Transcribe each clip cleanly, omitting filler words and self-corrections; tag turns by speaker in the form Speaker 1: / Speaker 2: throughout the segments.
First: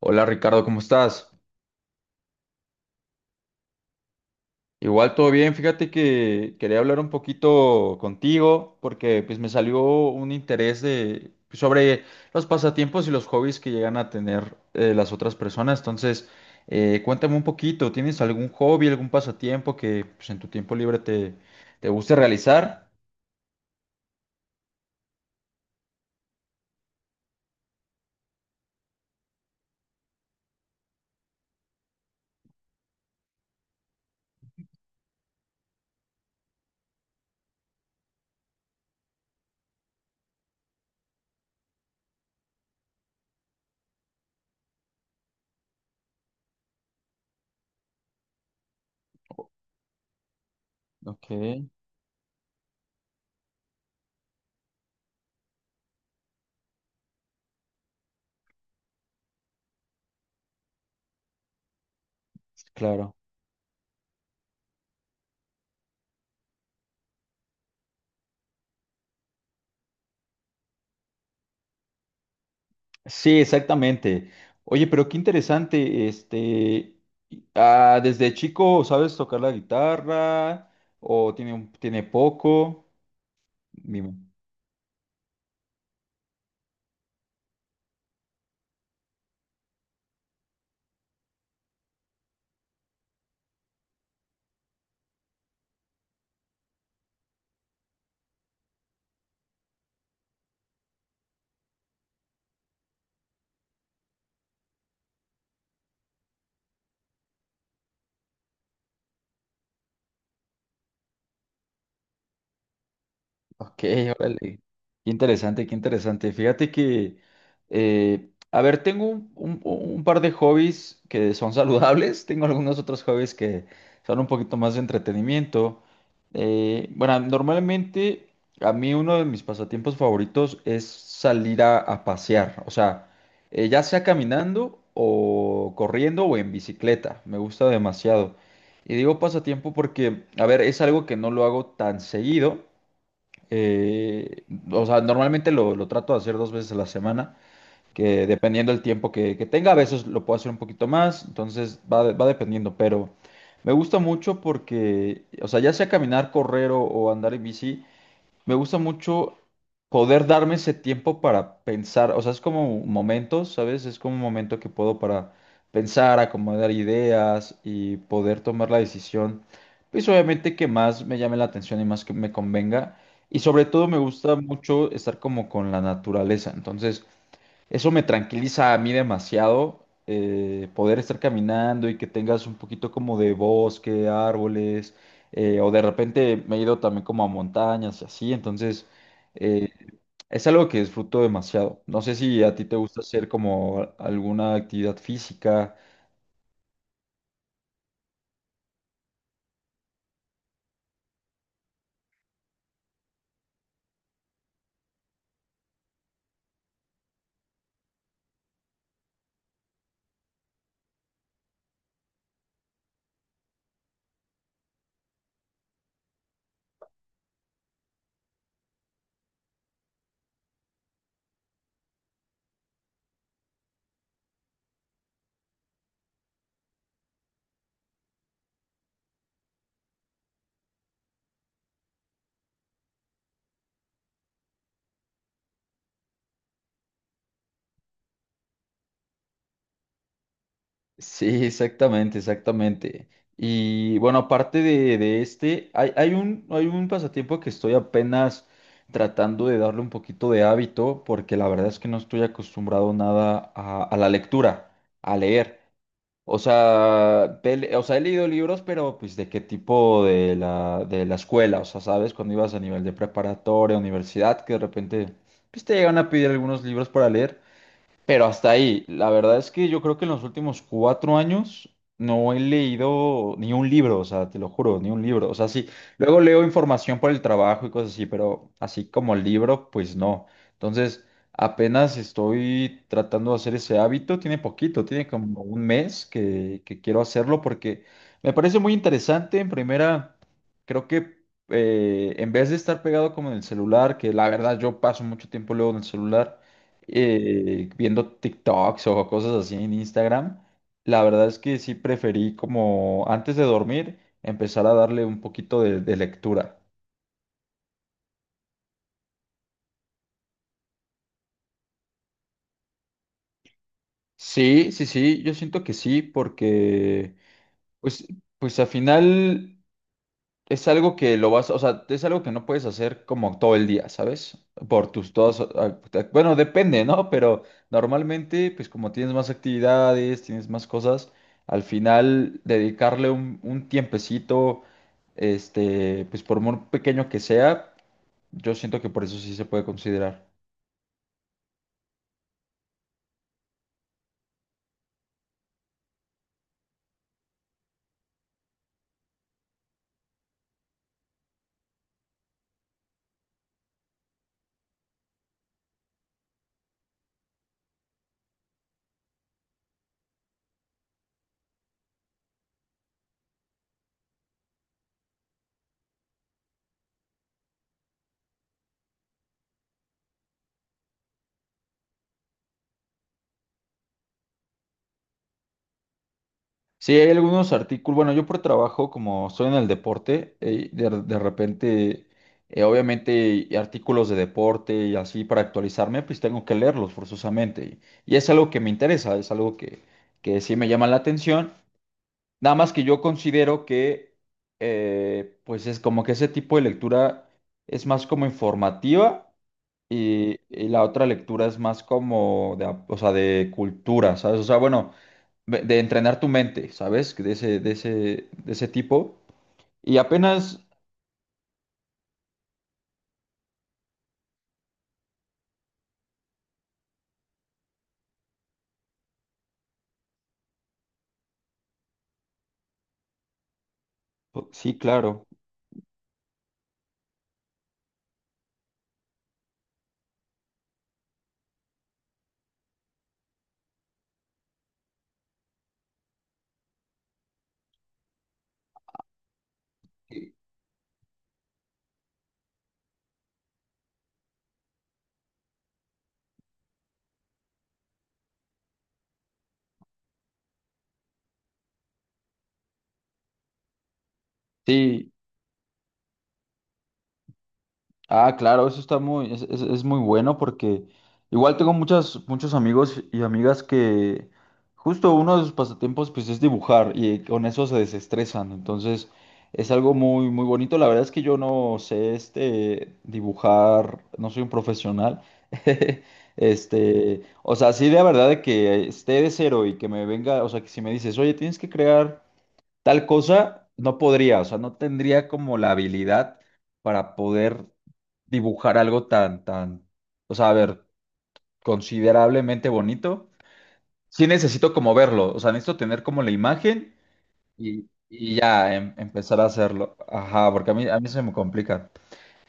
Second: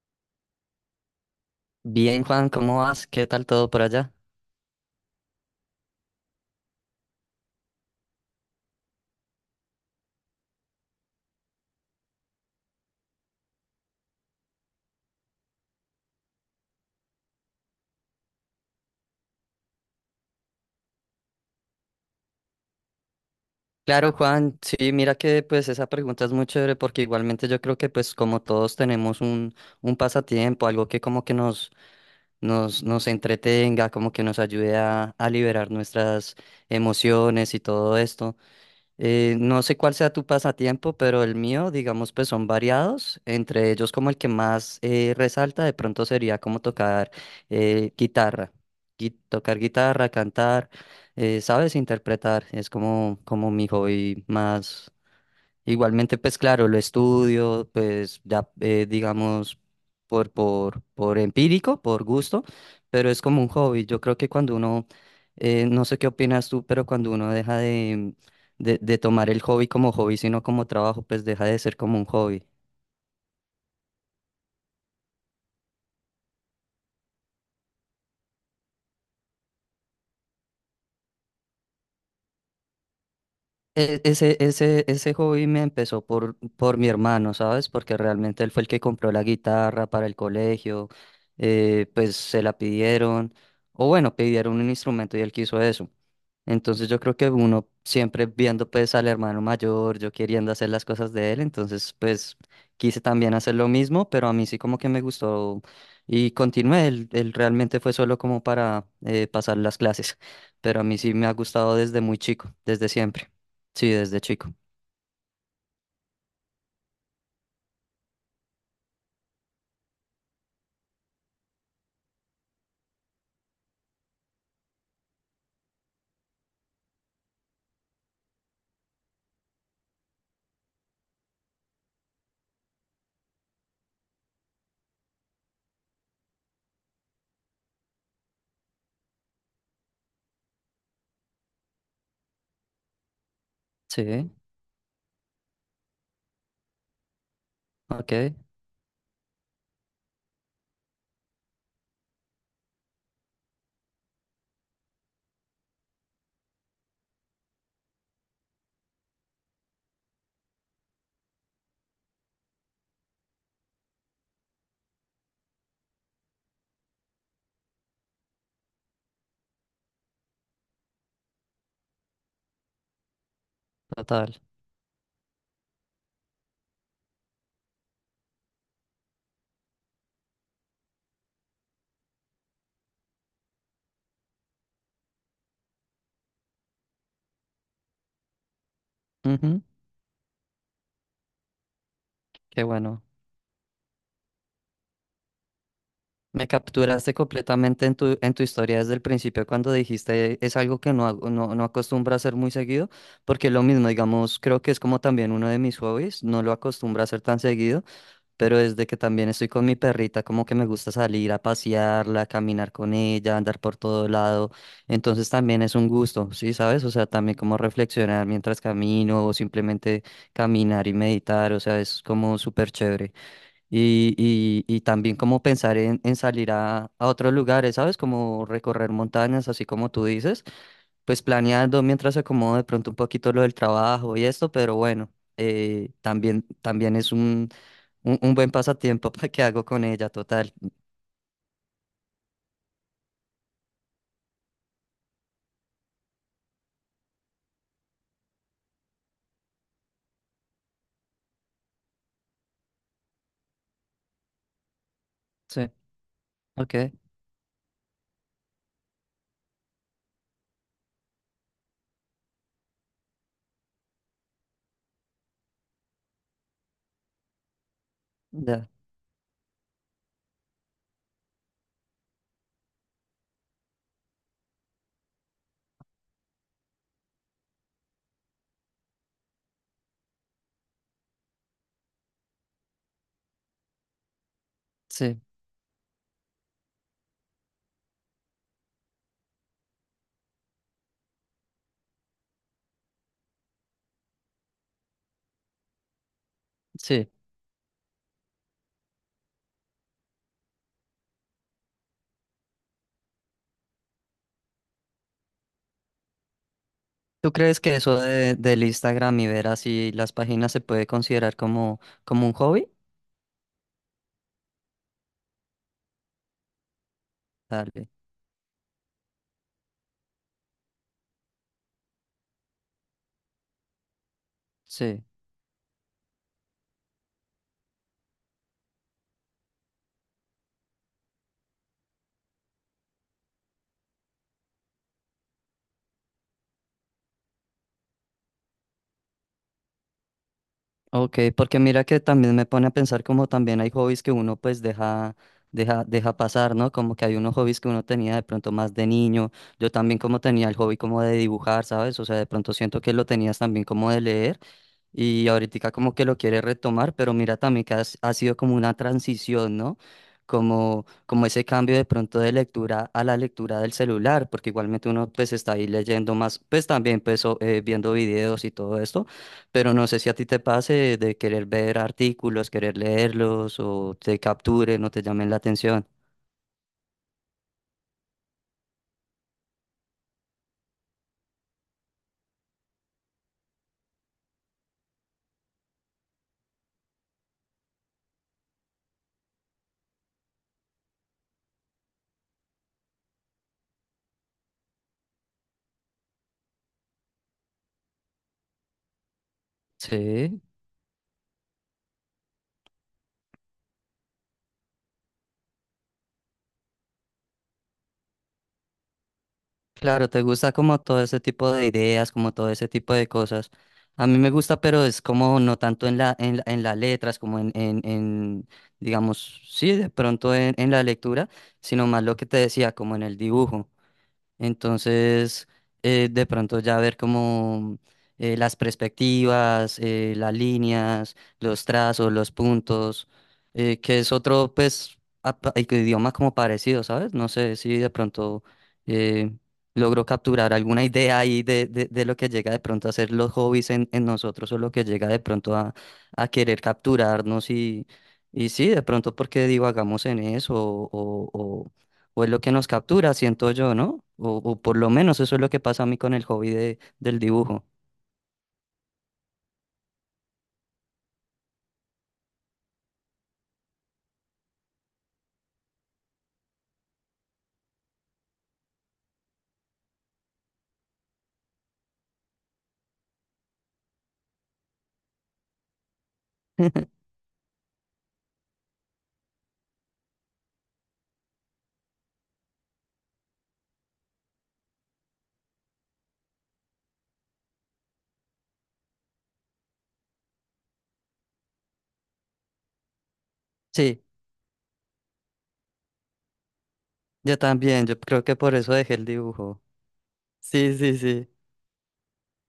Speaker 1: Hola Ricardo, ¿cómo estás?
Speaker 2: Bien, Juan, ¿cómo vas? ¿Qué tal todo por allá?
Speaker 1: Igual todo bien, fíjate que quería hablar un poquito contigo porque pues me salió un interés de pues, sobre los pasatiempos y los hobbies que llegan a tener las otras personas. Entonces, cuéntame un poquito, ¿tienes algún hobby, algún pasatiempo que pues, en tu tiempo libre te guste realizar?
Speaker 2: Claro, Juan, sí, mira que pues esa pregunta es muy chévere porque igualmente yo creo que pues como todos tenemos un pasatiempo, algo que como que nos entretenga, como que nos ayude a liberar nuestras emociones y todo esto. No sé cuál sea tu pasatiempo, pero el mío, digamos, pues son variados. Entre ellos, como el que más resalta, de pronto sería como tocar guitarra. Tocar guitarra, cantar,
Speaker 1: Ok,
Speaker 2: ¿sabes? Interpretar. Es como, como mi hobby más. Igualmente, pues claro, lo estudio, pues ya digamos por empírico, por gusto, pero
Speaker 1: claro.
Speaker 2: es como un hobby. Yo creo que cuando uno, no sé qué opinas tú, pero cuando uno deja de tomar el hobby como hobby, sino como trabajo, pues deja de ser como un hobby.
Speaker 1: Sí, exactamente. Oye, pero qué interesante, este, desde chico, ¿sabes tocar la guitarra? ¿O tiene, tiene poco? Dime.
Speaker 2: Ese hobby me empezó por mi hermano, ¿sabes? Porque realmente él fue el que compró la guitarra para el colegio, pues se la pidieron, o bueno, pidieron un instrumento y él quiso eso. Entonces yo creo que uno siempre viendo pues al hermano mayor, yo queriendo hacer las cosas de él, entonces pues quise también hacer lo mismo, pero a mí sí como que me gustó y continué, él realmente fue solo como para pasar las clases, pero a mí sí me ha gustado desde muy chico, desde siempre,
Speaker 1: Ok,
Speaker 2: sí, desde
Speaker 1: órale.
Speaker 2: chico,
Speaker 1: Qué interesante, qué interesante. Fíjate que, a ver, tengo un par de hobbies que son saludables, tengo algunos otros hobbies que son un poquito más de entretenimiento. Bueno, normalmente a mí uno de mis pasatiempos favoritos es salir a pasear, o sea, ya sea caminando o corriendo o en bicicleta, me gusta demasiado. Y digo pasatiempo porque, a ver, es algo que no lo hago tan seguido.
Speaker 2: sí,
Speaker 1: Eh, o sea, normalmente lo trato de hacer dos veces a la semana,
Speaker 2: ok,
Speaker 1: que dependiendo del tiempo que tenga, a veces lo puedo hacer un poquito más, entonces va dependiendo, pero me gusta mucho porque, o sea, ya sea caminar, correr o andar en bici, me gusta mucho poder darme ese tiempo para pensar, o sea, es como momentos, ¿sabes? Es como un momento que puedo para pensar, acomodar ideas y poder tomar la decisión, pues obviamente que más me llame la atención y más que me convenga. Y sobre todo me gusta
Speaker 2: total,
Speaker 1: mucho estar como con la naturaleza. Entonces, eso me tranquiliza a mí demasiado, poder estar caminando y que tengas un poquito como de bosque, árboles, o de repente me he ido también como a montañas y así, entonces
Speaker 2: ujú,
Speaker 1: eh, es algo que disfruto demasiado. No sé si a
Speaker 2: qué
Speaker 1: ti te gusta
Speaker 2: bueno.
Speaker 1: hacer como alguna actividad física.
Speaker 2: Me capturaste completamente en tu historia desde el principio cuando dijiste es algo que no hago, no, no acostumbro a hacer muy seguido, porque lo mismo, digamos, creo que es como también uno de mis hobbies, no lo acostumbro a hacer tan seguido, pero desde que también estoy con mi perrita, como que me gusta salir a pasearla, caminar con ella, andar por todo lado, entonces también es un gusto, ¿sí sabes? O sea, también como reflexionar mientras camino o simplemente caminar y meditar, o sea, es como súper chévere. Y también como pensar en salir a otros lugares, ¿sabes? Como recorrer montañas, así como tú dices, pues planeando mientras se acomoda de pronto un poquito lo del trabajo y esto, pero bueno, también, también es un buen pasatiempo para que hago con ella, total.
Speaker 1: Sí, exactamente, exactamente. Y bueno, aparte de este, hay un pasatiempo que estoy apenas tratando de darle un poquito de hábito, porque la verdad es que no estoy acostumbrado nada a la lectura, a leer.
Speaker 2: Sí,
Speaker 1: O
Speaker 2: ok,
Speaker 1: sea, o sea, he leído libros, pero pues de qué tipo de la escuela, o sea, sabes, cuando ibas a nivel de preparatoria, universidad, que de repente pues, te llegan a pedir algunos libros para leer. Pero hasta
Speaker 2: ya,
Speaker 1: ahí, la verdad es que yo creo que en los últimos cuatro años no he leído ni un libro, o sea, te lo juro, ni un libro. O sea, sí, luego leo información por el trabajo y cosas así, pero así como el libro, pues no. Entonces, apenas estoy tratando de hacer ese hábito, tiene poquito, tiene
Speaker 2: sí,
Speaker 1: como un mes que quiero hacerlo porque me parece muy interesante. En primera, creo que en vez de estar pegado como en el celular, que la verdad yo paso mucho tiempo luego en el celular
Speaker 2: sí.
Speaker 1: viendo TikToks o cosas así en Instagram, la verdad es que sí preferí como antes de dormir empezar a darle un poquito de lectura.
Speaker 2: ¿Tú crees que eso de, del Instagram y ver así las páginas se puede considerar como, como un hobby?
Speaker 1: Sí, sí, sí, yo siento que sí, porque
Speaker 2: Dale,
Speaker 1: pues, pues al final es algo que lo vas, o sea, es algo que no puedes hacer como todo el día, ¿sabes? Por
Speaker 2: sí.
Speaker 1: tus todas, ah, bueno, depende, ¿no? Pero normalmente, pues como tienes más actividades, tienes más cosas, al final dedicarle un tiempecito, este, pues por muy pequeño que sea, yo siento que por eso sí se puede considerar.
Speaker 2: Ok, porque mira que también me pone a pensar como también hay hobbies que uno pues deja, deja, deja pasar, ¿no? Como que hay unos hobbies que uno tenía de pronto más de niño. Yo también como tenía el hobby como de dibujar, ¿sabes? O sea, de pronto siento que lo tenías también como de leer. Y ahorita como que lo quiere retomar, pero mira también que ha sido como una transición, ¿no? Como, como ese cambio de pronto de lectura a la lectura del celular, porque igualmente uno pues está ahí leyendo más, pues también pues viendo videos y todo esto, pero no sé si a ti te pase de querer ver artículos, querer leerlos o te capturen o te llamen la atención.
Speaker 1: Sí, hay algunos artículos. Bueno, yo por trabajo, como estoy en el deporte, de repente, obviamente, y artículos de deporte y así para actualizarme, pues tengo que leerlos forzosamente. Y es algo que me interesa, es algo que sí me llama la atención. Nada más que yo considero que, pues es como que ese tipo de lectura es más como informativa
Speaker 2: Sí.
Speaker 1: y la otra lectura es más como de, o sea, de cultura, ¿sabes? O sea, bueno de entrenar tu mente, ¿sabes? De ese tipo. Y
Speaker 2: Claro, te gusta
Speaker 1: apenas,
Speaker 2: como todo ese tipo de ideas, como todo ese tipo de cosas. A mí me gusta, pero es como no tanto en la, en, en las letras, como en, digamos, sí, de pronto en la lectura, sino más lo que te decía, como en el dibujo.
Speaker 1: pues, sí, claro.
Speaker 2: Entonces, de pronto ya ver como las perspectivas, las líneas, los trazos, los puntos, que es otro, pues, idioma como parecido, ¿sabes? No sé si de pronto eh, logro capturar alguna idea ahí de lo que llega de pronto a ser los hobbies en nosotros o lo que llega de pronto a querer capturarnos y sí, de pronto porque divagamos en eso o es lo que nos captura, siento yo, ¿no? O por lo
Speaker 1: Sí,
Speaker 2: menos eso es lo que pasa a mí con el hobby de, del dibujo.
Speaker 1: ah, claro, eso está muy, es muy bueno porque igual tengo muchas, muchos amigos y amigas que justo uno de sus pasatiempos pues es dibujar y con eso se desestresan. Entonces es algo muy, muy bonito. La verdad es que yo no sé este dibujar, no soy un profesional. Este, o sea, sí de verdad de que esté de cero y que me venga, o sea, que si me dices, oye, tienes que crear. Tal cosa no podría, o sea, no tendría como la habilidad para poder dibujar algo tan, tan, o sea, a ver, considerablemente bonito.
Speaker 2: Sí,
Speaker 1: Sí necesito como verlo, o sea, necesito tener como la imagen
Speaker 2: yo también, yo creo
Speaker 1: y
Speaker 2: que por eso
Speaker 1: ya
Speaker 2: dejé el
Speaker 1: empezar a
Speaker 2: dibujo.
Speaker 1: hacerlo. Ajá, porque
Speaker 2: Sí, sí,
Speaker 1: a mí se
Speaker 2: sí.
Speaker 1: me complica.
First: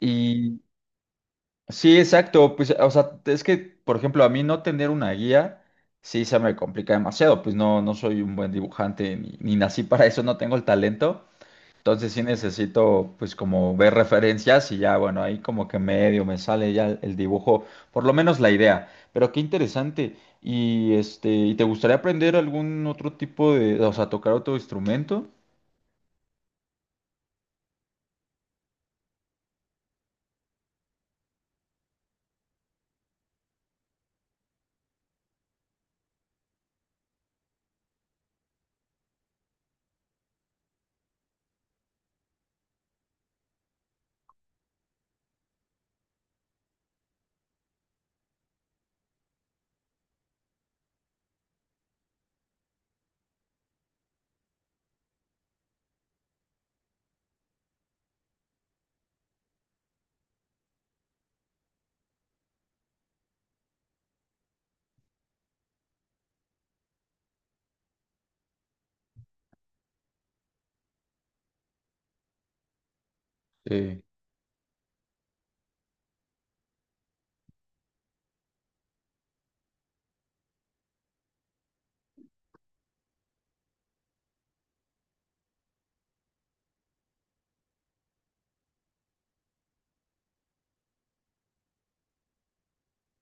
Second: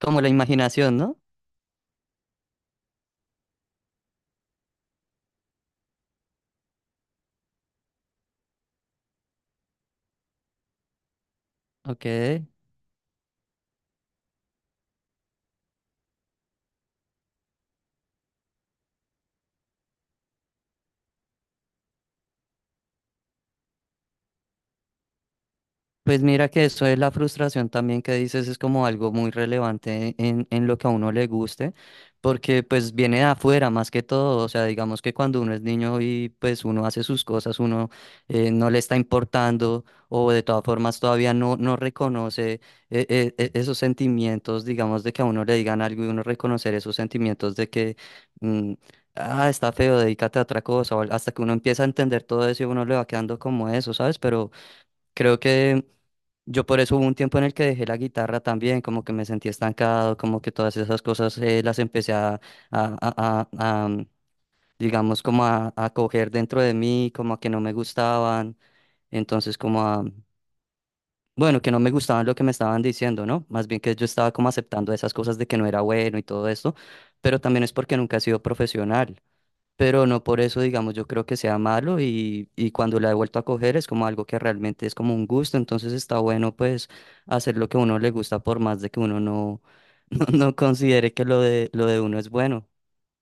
Speaker 2: Como la imaginación, ¿no?
Speaker 1: sí, exacto, pues, o sea, es que, por ejemplo, a mí no tener una guía, sí se me complica demasiado, pues no, no soy un buen dibujante, ni nací para eso, no tengo el talento.
Speaker 2: Ok.
Speaker 1: Entonces sí necesito pues como ver referencias y ya bueno, ahí como que medio me sale ya el dibujo, por lo menos la idea. Pero qué interesante. Y este, ¿y te gustaría aprender algún otro tipo de, o sea, tocar otro instrumento?
Speaker 2: Pues mira que eso es la frustración también que dices, es como algo muy relevante en lo que a uno le guste, porque pues viene de afuera más que todo, o sea, digamos que cuando uno es niño y pues uno hace sus cosas, uno no le está importando o de todas formas todavía no, no reconoce esos sentimientos, digamos, de que a uno le digan algo y uno reconocer esos sentimientos de que... mm, ah, está feo, dedícate a otra cosa. O hasta que uno empieza a entender todo eso y uno le va quedando como eso, ¿sabes? Pero creo que yo por eso hubo un tiempo en el que dejé la guitarra también, como que me sentí estancado, como que todas esas cosas las empecé a digamos, como a coger dentro de mí, como a que no me gustaban, entonces como a, bueno, que no me gustaban lo que me estaban diciendo, ¿no? Más bien que
Speaker 1: Sí.
Speaker 2: yo estaba como aceptando esas cosas de que no era bueno y todo esto, pero también es porque nunca he sido profesional, pero no por eso, digamos, yo creo que sea malo y cuando la he vuelto a coger es como algo que realmente es como un gusto, entonces está bueno pues hacer lo que a uno le gusta por más de que uno no, no, no considere que lo de uno es bueno.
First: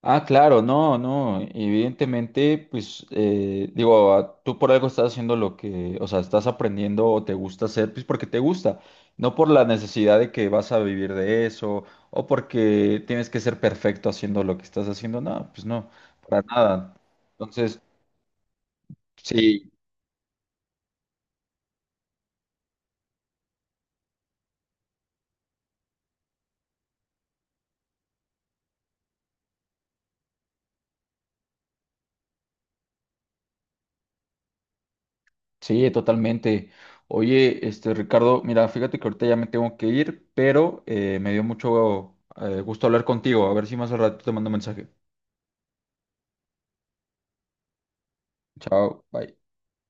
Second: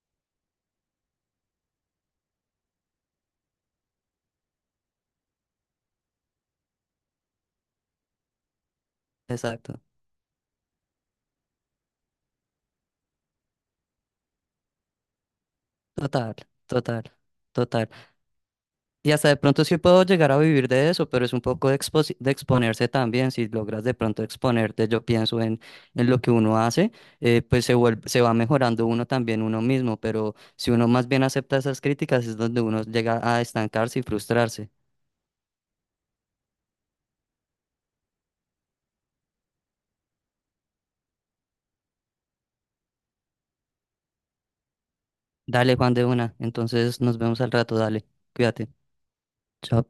Speaker 1: Ah, claro, no, no, evidentemente, pues, digo, ah, tú por algo estás haciendo lo que, o sea, estás aprendiendo o te gusta hacer, pues porque te gusta, no por la
Speaker 2: Exacto,
Speaker 1: necesidad de que vas a vivir de eso o porque tienes que ser perfecto haciendo lo que estás haciendo, no, pues no,
Speaker 2: total,
Speaker 1: para nada.
Speaker 2: total,
Speaker 1: Entonces,
Speaker 2: total. Y hasta de pronto
Speaker 1: sí,
Speaker 2: sí puedo llegar a vivir de eso, pero es un poco de, de exponerse también. Si logras de pronto exponerte, yo pienso en lo que uno hace, pues se vuelve, se va mejorando uno también uno mismo, pero si uno más bien acepta esas críticas es donde uno llega a estancarse y frustrarse.
Speaker 1: sí, totalmente. Oye, este, Ricardo, mira, fíjate que ahorita ya me tengo que ir, pero me dio mucho gusto hablar contigo, a ver si más al rato te mando un mensaje.
Speaker 2: Dale, Juan, de una. Entonces nos vemos al rato, dale. Cuídate.
Speaker 1: Chao, bye.
Speaker 2: Chao.